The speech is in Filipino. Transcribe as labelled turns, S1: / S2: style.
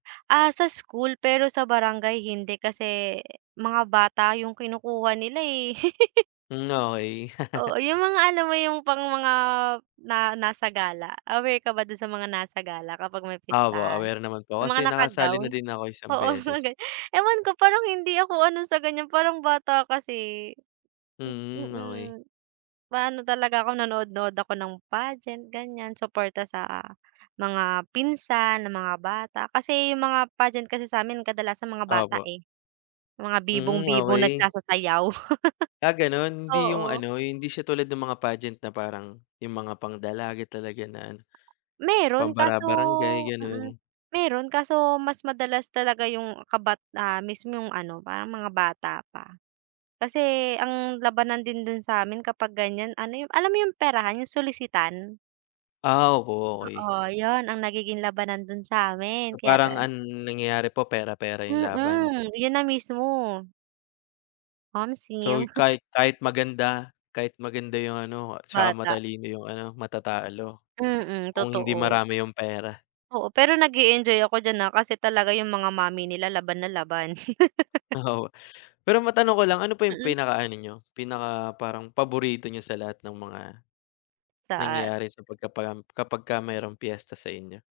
S1: Ah, sa school, pero sa barangay hindi kasi mga bata yung kinukuha nila, eh.
S2: Mm, okey.
S1: Oo, yung mga alam mo yung pang mga na nasa gala, aware ka ba dun sa mga nasa gala kapag may
S2: Opo,
S1: pistahan?
S2: aware naman po
S1: Yung
S2: kasi
S1: mga
S2: nakasali na
S1: naka-gown.
S2: din ako isang
S1: Oo, mga
S2: beses.
S1: ganun. Ewan ko, parang hindi ako ano sa ganyan, parang bata kasi. Hmm,
S2: Mm, okey.
S1: mm. Maano talaga ako, nanood-nood ako ng pageant, ganyan, suporta sa mga pinsan na mga bata. Kasi yung mga pageant kasi sa'min kadalasan mga bata,
S2: Opo.
S1: eh. Mga
S2: Mm,
S1: bibong-bibong
S2: okey.
S1: nagsasasayaw.
S2: Ah, ganun? Hindi yung
S1: Oo.
S2: ano, hindi siya tulad nung mga pagent na parang yung mga pang-dalaga talaga na ano, pang
S1: Meron kaso
S2: bara-barangay,
S1: mm.
S2: ganun?
S1: Meron kaso mas madalas talaga yung kabat ah, mismo yung ano, parang mga bata pa. Kasi ang labanan din dun sa'min kapag ganyan ano, yung alam mo yung perahan, yung solisitan?
S2: Ah, oo, okey.
S1: Oo, yun ang nagiging labanan dun sa'min
S2: So,
S1: kaya
S2: parang
S1: tan
S2: ang nangyayari po pera-pera yung laban?
S1: Mm, yun na mismo.
S2: So,
S1: Omsim.
S2: kahit kahit maganda kahit maganda yung ano, tsaka
S1: Bata.
S2: matalino yung ano, matatalo
S1: Mm,
S2: kung hindi
S1: totoo.
S2: marami yung pera.
S1: Oo, pero nag-e-enjoy ako diyan, ah, kasi talaga yung mga mommy nila laban na laban.
S2: Oo. Pero matanong ko lang, ano pa yung
S1: Mm.
S2: pinakaano niyo, pinaka parang paborito niyo sa lahat ng mga
S1: Sa ar
S2: nangyayari sa pagkapalam kapagka merong piyesta sa inyo?